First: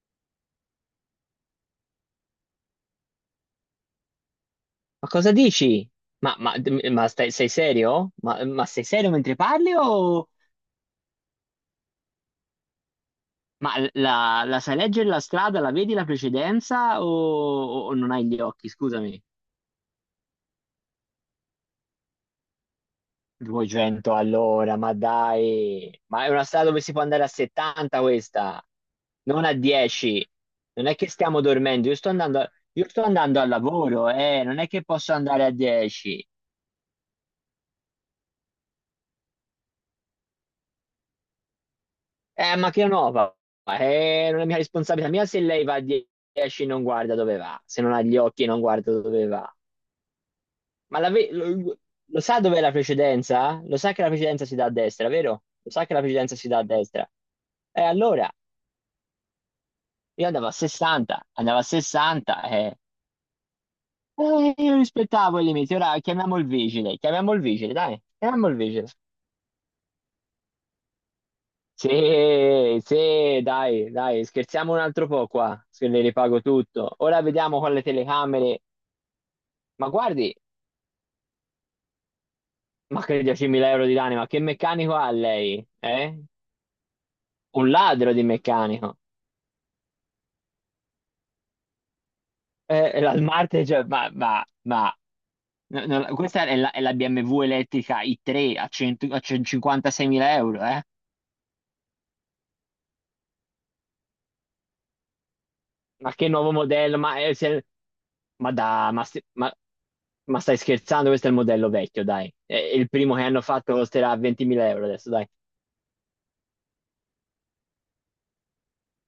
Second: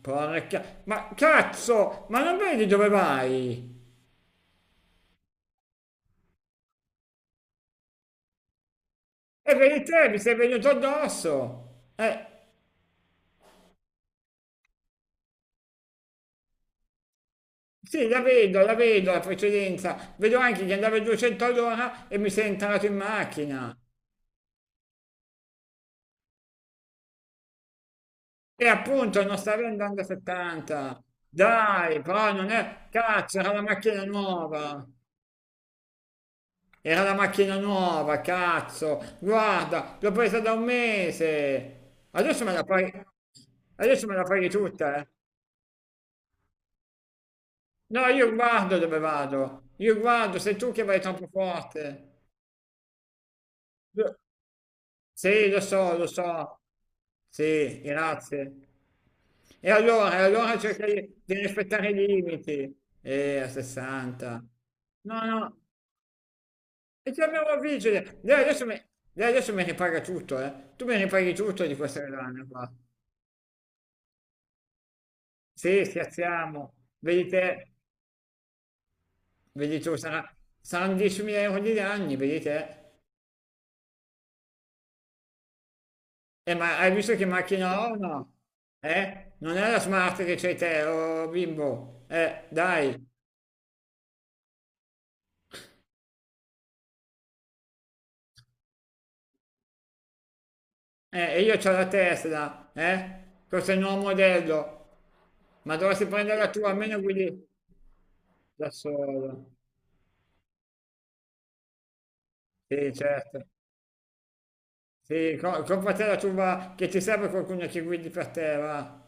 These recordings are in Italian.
Porca... Ma cazzo! Ma non vedi dove vai? Ma cosa dici? Ma, ma- sei serio? Ma sei serio mentre E parli vedi te, mi o. sei venuto addosso! Ma la sai leggere la strada, la vedi la precedenza o Sì, non la hai gli vedo, occhi? la vedo la Scusami. precedenza. Vedo anche che andava a 200 all'ora e mi sei entrato in macchina. 200 all'ora, ma dai. Ma è una strada dove si può andare a 70 questa, E appunto non non a stavi andando a 10. Non è 70. che stiamo dormendo, Dai, però non è... io sto Cazzo, andando al era la macchina lavoro, non è che nuova. posso andare a 10. Era la macchina nuova, cazzo. Guarda, l'ho presa da un mese. Adesso me la Ma che fai... nuova? Adesso me la Non è fai mia tutta, eh. responsabilità mia se lei va a 10 e non guarda dove va, se non ha No, gli io occhi e non guardo guarda dove dove va. vado, io guardo, sei tu che Ma vai la troppo ve- lo, lo forte. sa dov'è la precedenza? Lo sa che la Lo- precedenza si dà a destra, vero? Sì, lo Lo sa che so, la lo precedenza si dà so. a destra. Sì, E allora grazie. E allora, e io andavo a allora cerca di 60, di andavo a rispettare i 60 e limiti. A 60. Io No, rispettavo i no, limiti. Ora e ti chiamiamo il abbiamo vigile, dai, vigile. Chiamiamo il vigile. Lei adesso mi ripaga tutto, eh. Tu mi ripaghi tutto di questa collana qua. Sì, sì, dai, dai, scherziamo un altro po' qua, Sì, se le ripago scherziamo. tutto. Ora Vedi vediamo te, con le telecamere. vedi Ma tu, guardi, saranno 10.000 euro di danni, vedi te. ma che 10.000 euro di lane, ma che meccanico ha lei? Eh? Ma hai visto che Un macchina ho? O ladro di No. meccanico. Eh? Non è la smart che c'hai te, oh bimbo. Dai. La Smart, cioè, no, no, questa è la BMW elettrica i3 a, 100 a 156.000 euro, eh? E io c'ho la Tesla, eh? Questo è il nuovo modello. Ma dovresti Ma che prendere la nuovo tua, modello? almeno Ma, guidi se- ma da da, ma, se- solo. Ma stai scherzando? Questo è il modello vecchio, dai. Il Sì, primo che hanno certo. fatto costerà 20.000 euro adesso, dai. Sì, compra te la tua, che ti serve qualcuno che guidi per te, va.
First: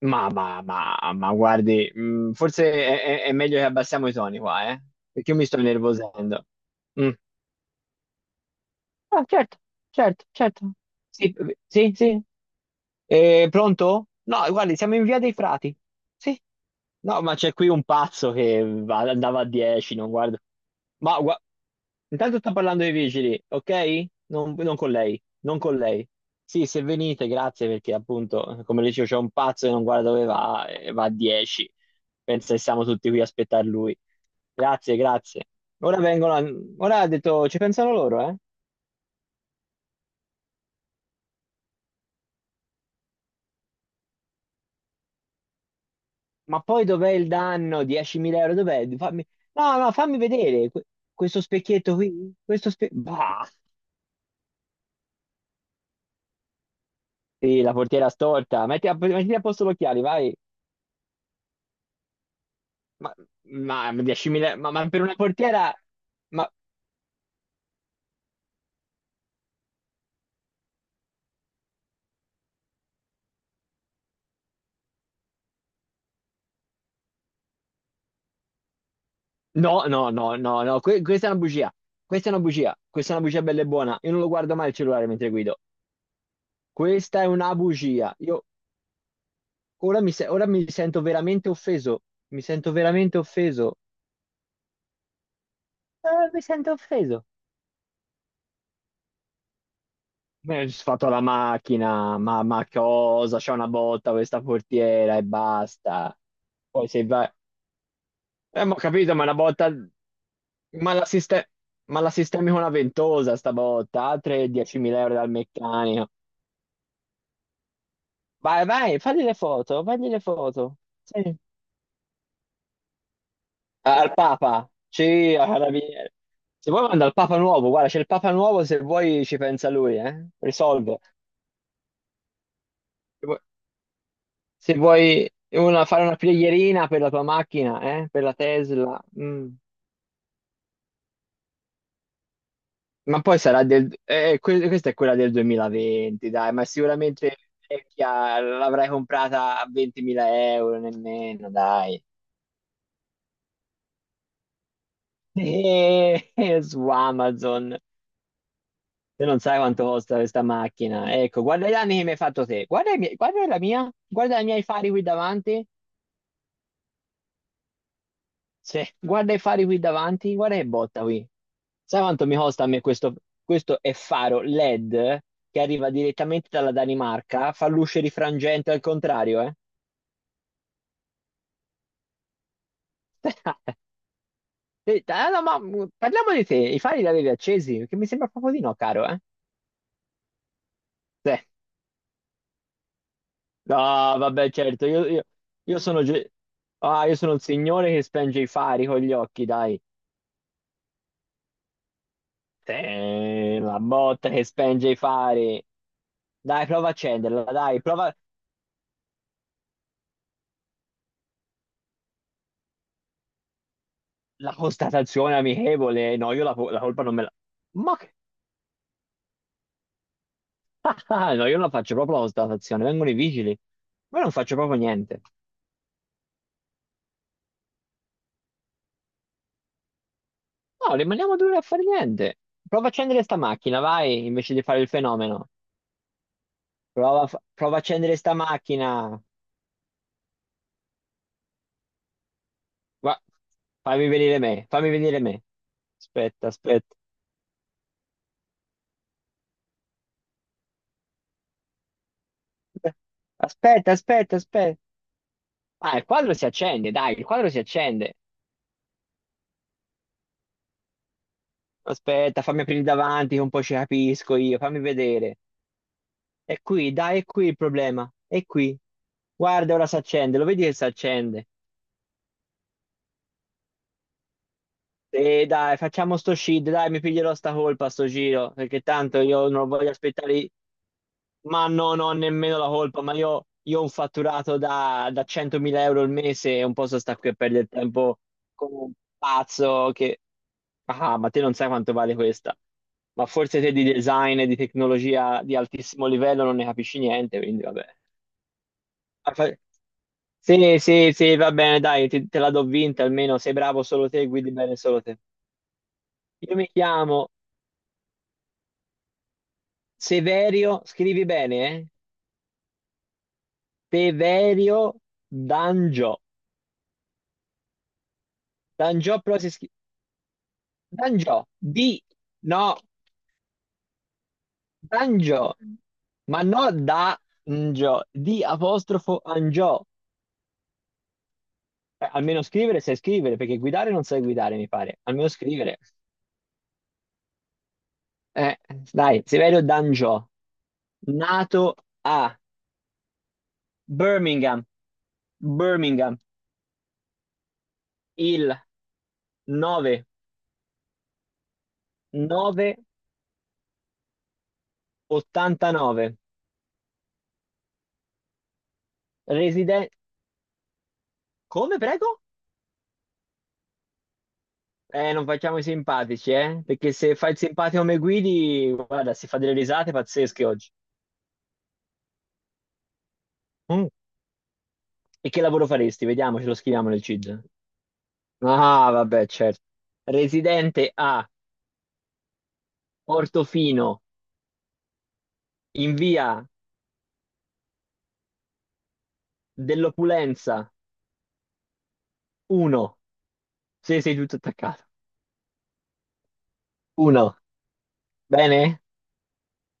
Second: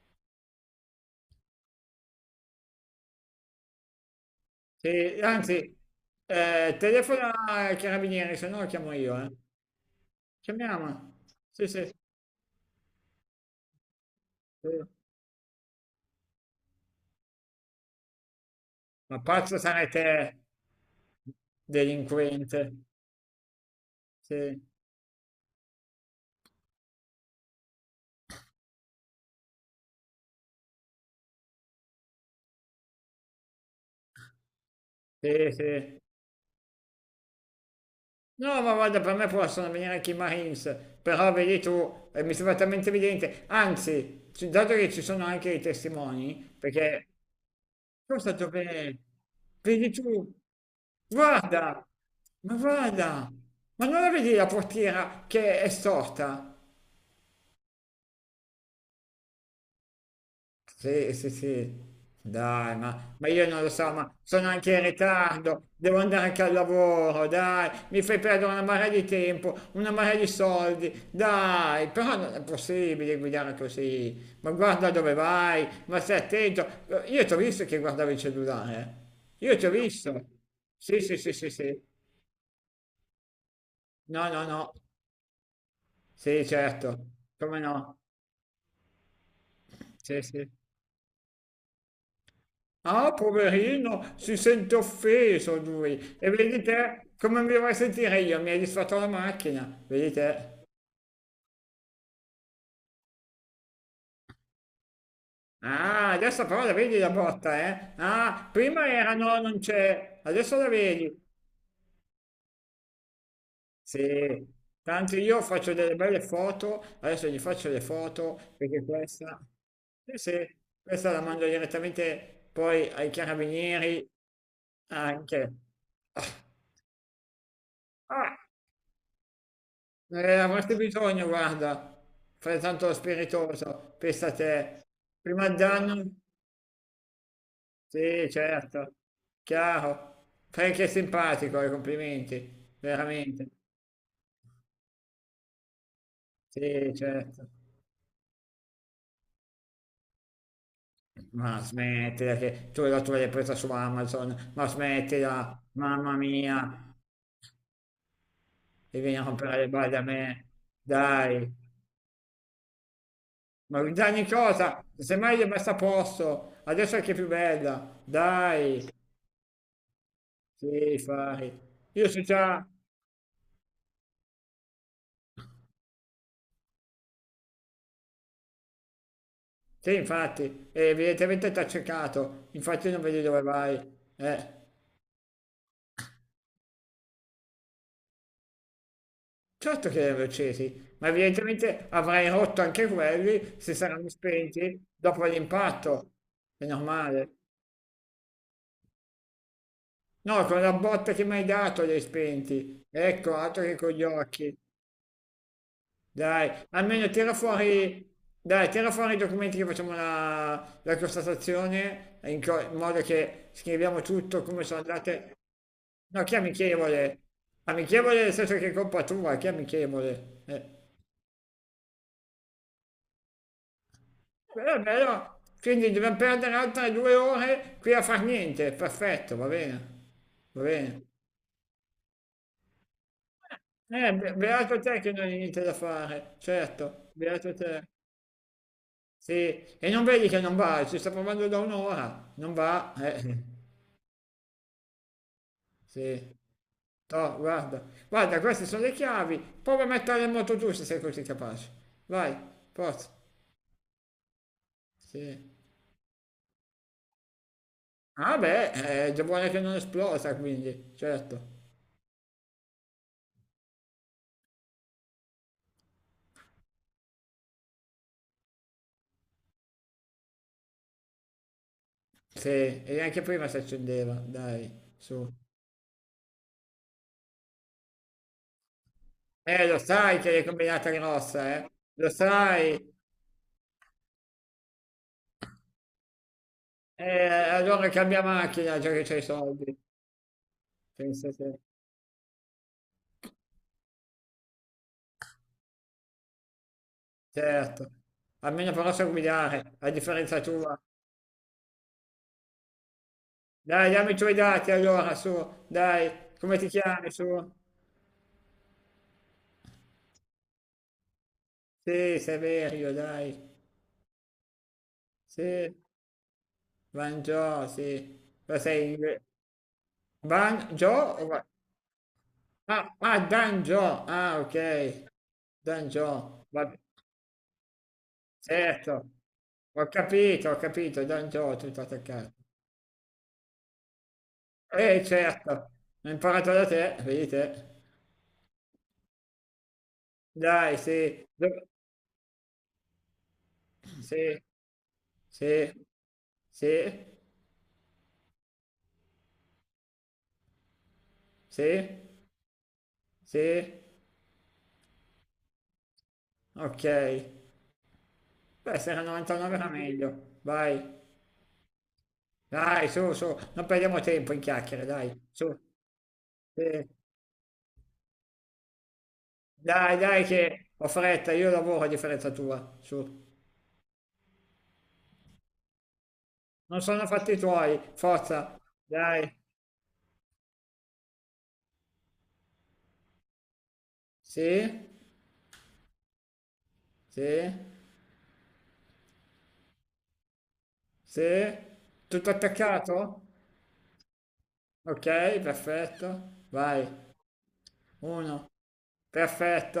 Ma guardi, forse è meglio che abbassiamo i toni qua, eh? Sì, Perché io mi anzi, sto innervosendo. Mm. telefona ai carabinieri, se no lo chiamo io, Ah, eh. certo, certo, certo. Chiamiamo. Sì, Sì, sì, sì, sì. sì. Pronto? No, guardi, siamo in via dei Frati. Sì. No, ma c'è qui un pazzo che Ma andava a pazzo sarai 10, te. non guarda. Ma gua- intanto sta Delinquente, parlando ai vigili, ok? Non, sì, non con lei, non con lei. Sì, se venite, grazie, perché appunto, come dicevo, c'è un pazzo che non guarda dove va e va a 10. Pensa che siamo tutti qui a aspettare lui. Grazie, grazie. sì, sì. Ora vengono, ora ha detto, ci pensano loro, eh? No, ma guarda, per me possono venire anche i Marines, però vedi tu, mi sembra talmente evidente. Anzi, dato che ci sono anche i testimoni, Ma poi perché dov'è il danno? cosa 10.000 euro, dov'è? dove... Fammi. No, Vedi no, fammi tu, vedere questo guarda, specchietto qui, ma questo specchietto. guarda, ma non la vedi la portiera che è storta? Sì, la portiera storta. Mettiti a posto gli occhiali, vai. Sì, sì, sì, dai, Ma, ma io non lo so, ma ma sono 10.000, ma, anche in ma per una ritardo, portiera. devo andare anche Ma al lavoro, dai, mi fai perdere una marea di tempo, una marea di soldi, dai, però non è possibile guidare così, ma guarda dove vai, ma stai attento, io ti ho visto che guardavi il cellulare, eh. Io ti ho no, no, visto, no, no, no, sì, sì, questa è sì, una sì, bugia. sì, Questa è una bugia. Questa è una bugia bella e buona. Io non no, lo no, guardo mai no, il cellulare mentre guido. sì, certo, Questa è una come no, bugia. Io ora mi, sì, se- ora sì. mi sento veramente offeso. Mi sento Ah, veramente offeso. poverino, si sente offeso lui. E Mi vedi sento te offeso. come mi vorrei sentire io? Mi hai disfatto la macchina, vedi Mi te. ho fatto la macchina, ma cosa? C'è una botta questa portiera e Ah, basta. adesso però la Poi vedi se la vai. botta, eh? Ah, Ma ho prima era capito, ma una no, non botta. c'è, adesso la Ma la, vedi. siste- ma la sistemi con una ventosa sta botta, Sì, altre 10.000 euro tanto dal io faccio delle meccanico. belle foto, adesso gli faccio le foto Vai, perché vai, fagli le questa... foto, fagli Sì, le sì, foto. questa la Sì. mando direttamente poi ai carabinieri Al Papa, sì, a anche. Carabinieri. Ah, Se vuoi manda il Papa nuovo, guarda, c'è il Papa ah, nuovo, se vuoi ci pensa lui, eh? eh, avresti Risolve. bisogno, guarda, fai tanto lo Se vuoi spiritoso, pensa a se te. vuoi Prima il una- fare danno? una preghierina per la tua macchina, eh? Per Sì, la certo, Tesla. Mm. chiaro. Fai che è simpatico, i complimenti, Ma poi veramente. sarà del. Questa è quella del 2020, dai, ma Sì, sicuramente certo. vecchia, l'avrai comprata a 20.000 euro, nemmeno, Ma dai. smettila che tu la tua l'hai presa su Amazon, ma smettila, mamma Su mia, Amazon, e vieni a te non rompere sai le quanto balle a costa questa me. macchina. Ecco, Dai, guarda gli anni che mi hai fatto te, guarda, guarda la ma mia, danni guarda i miei cosa? fari qui Semmai le davanti. messa a posto, adesso è che è più bella, dai. Guarda i fari qui davanti, guarda che Sì, botta qui. fai. Sai Io so quanto mi costa già, a me questo? Questo è faro LED che arriva direttamente dalla Danimarca, fa luce rifrangente al contrario, eh? sì, infatti, evidentemente ti ha cercato, infatti non vedi dove Eh, vai. Eh, no, ma parliamo di te, i fari li avevi accesi? Perché mi sembra proprio di no, caro, eh? certo che li hanno accesi, ma Sì. evidentemente avrai rotto anche quelli se No, saranno vabbè, spenti certo, dopo io sono, l'impatto. ge- È io sono normale. il signore che spenge i fari con gli occhi, dai. No, con la botta che mi hai dato li hai spenti. Ecco, Sì, altro che la con gli botta che occhi. spenge i fari. Dai, Dai, prova a almeno accenderla, dai, prova dai, tira fuori i documenti che facciamo la constatazione, in modo che scriviamo tutto la come sono andate. constatazione amichevole. No, No, chi è io la colpa non amichevole? me la. Ma che. Amichevole nel senso che è colpa tua, chi è amichevole? No, io non la faccio proprio la constatazione, vengono i vigili. Ma io non faccio Però proprio è niente. bello, quindi dobbiamo perdere altre due ore qui a far niente, perfetto, va bene, va No, bene. rimaniamo 2 ore a fare niente. Prova a accendere sta macchina, vai, invece di Beato fare il te che non hai fenomeno. niente da fare, certo, beato Prova a te. accendere sta macchina. Sì, e non vedi che non va, ci sta provando da un'ora, non va, Gua- Fammi venire me, fammi venire me. sì, Aspetta, aspetta. toh, guarda, guarda, queste sono le chiavi, prova a mettere in moto tu se sei così capace, vai, forza, Aspetta, aspetta, aspetta. sì. Ah, il quadro si accende, dai, il quadro si accende. Ah beh, è già buona che non esplosa quindi, certo, Aspetta, fammi aprire davanti, che un po' ci capisco io, fammi vedere. È qui, dai, è qui il problema. È qui. Guarda, ora si accende, lo vedi che si accende? sì, e anche prima si accendeva, dai, su. E dai, facciamo sto shit, dai, mi piglierò sta colpa sto giro, perché tanto io non Lo voglio sai che aspettare, l'hai combinata grossa, ma no, non lo ho nemmeno la sai, colpa, ma io ho un fatturato da 100.000 euro al mese e un po' so sta qui a perdere allora tempo cambia con macchina già un che c'hai i soldi, pazzo che. Ah, ma pensa te non te. sai quanto vale questa. Ma forse te di design e di tecnologia di altissimo livello non ne capisci niente, quindi vabbè. Certo, almeno però so Ah, fa- guidare, a differenza tua. Sì, sì, sì, va bene, dai, te la do vinta almeno, sei bravo Dai, solo dammi i te, tuoi guidi dati bene solo allora, te. su, dai, Io come ti mi chiami, su? chiamo Severio, scrivi bene, eh? Sì, Severio, dai. Severio Sì, Dangio. Banjo, sì. Ma sei in... Dangio però si scrive. Banjo? o Va- Dangio, di. No, Ah, ah, Danjo, ah, ok. Dangio. Danjo, Ma no vabbè, Dangio, di certo. apostrofo Angio. Ho capito, Danjo, tutto attaccato. Almeno scrivere sai scrivere, perché guidare non sai guidare, mi pare. Almeno Certo, scrivere. ho imparato da te, vedi te. Eh, dai, Severio Dangio, Dai, sì, nato a sì, Birmingham, sì. Birmingham, Sì, il 9, sì, sì, 989. ok. Beh, se era 99 era Residente. meglio. Vai, Come, prego? dai, su, su, non perdiamo tempo in chiacchiere, Non dai, su. facciamo i simpatici, eh? Sì. Perché se fai il simpatico come guidi, guarda, si fa delle risate Dai, dai, pazzesche che oggi. ho fretta, io lavoro a differenza tua, su. Mm. E che lavoro faresti? Vediamo, ce lo Non scriviamo nel sono fatti i CID. tuoi, forza, Ah, dai. vabbè, certo. Residente a Portofino, Sì, in via sì, dell'Opulenza sì. Tutto 1. attaccato? Sì, sei tutto attaccato. Ok, perfetto. Vai, 1. uno, Bene?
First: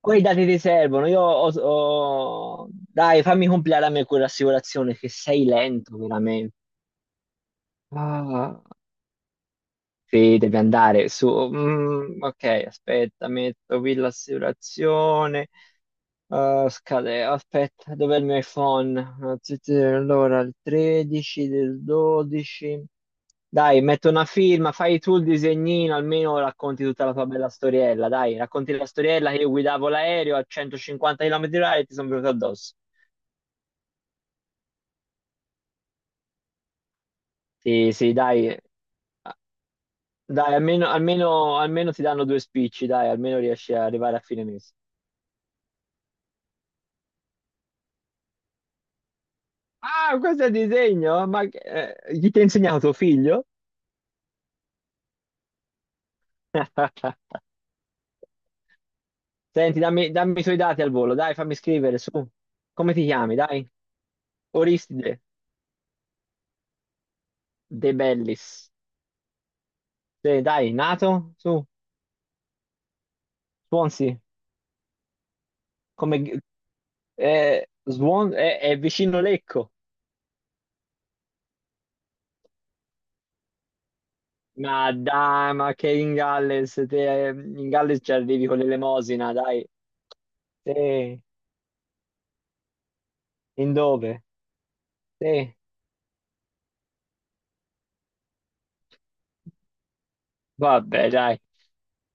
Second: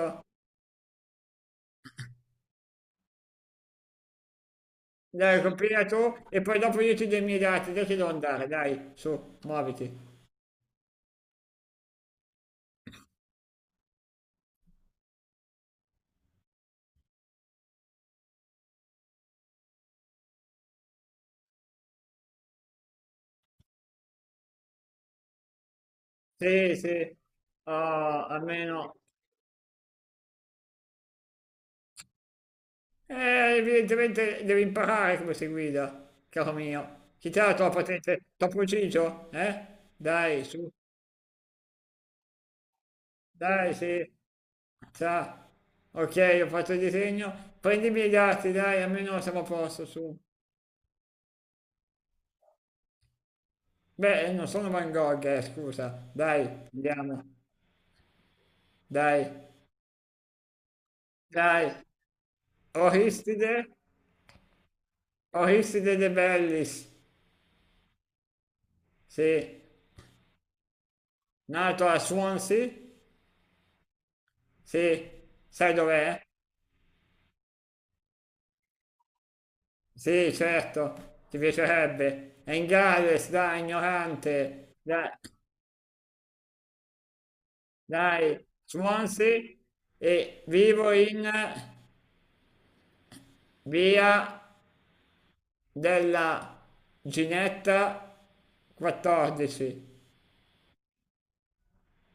Poi i dati ti servono. Dai, fammi compilare a me quell'assicurazione, che Dai, sei compila lento, tu e veramente. poi dopo io ti do i miei dati, dai che devo andare, Ah. dai, su, muoviti. Sì, devi andare su. Ok, aspetta, metto qui l'assicurazione. Eh, scade, aspetta, dov'è il mio iPhone? Ah, sì, sì, allora, il 13 del 12. Dai, metto una firma, fai tu il disegnino, almeno Sì, racconti tutta la sì, tua bella storiella. ah, Dai, racconti la almeno... storiella che io guidavo l'aereo a 150 km/h e ti sono venuto addosso. Evidentemente devi imparare come si guida, caro mio. Chi te la tua Sì, sì, patente? T'ho dai, ucciso? ah, Eh? Dai, dai, su, almeno, almeno, almeno ti danno due spicci, dai, almeno riesci dai, ad arrivare sì. a fine mese. Sa. Ok, ho fatto il disegno. Prendi i miei dati, dai, almeno siamo a posto, su. Ah, questo è il disegno? Chi ti ha insegnato tuo figlio? Beh, non sono Van Gogh, scusa. Dai, andiamo. Dai, Senti, dammi i tuoi dati al volo, dai, fammi dai. scrivere su. Come ti chiami, Oristide? dai? Oristide Aristide De Bellis, De Bellis. sì, Sì, dai, nato? Su, nato a Swansea, Swansea. sì, sai dov'è? Come. È vicino Lecco. Sì, certo, ti piacerebbe. È in Galles, dai, ignorante, Ma dai, dai, ma che in Galles, te, in Galles ci dai, arrivi con l'elemosina, Swansea dai. e vivo Sì, in in via dove? Sì, della Ginetta 14. vabbè, dai.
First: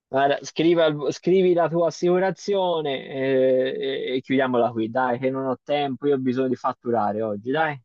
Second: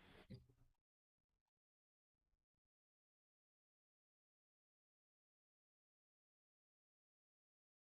Guarda, scrivi, scrivi la tua assicurazione e chiudiamola qui, dai, che non ho tempo, io ho bisogno di fatturare oggi, dai.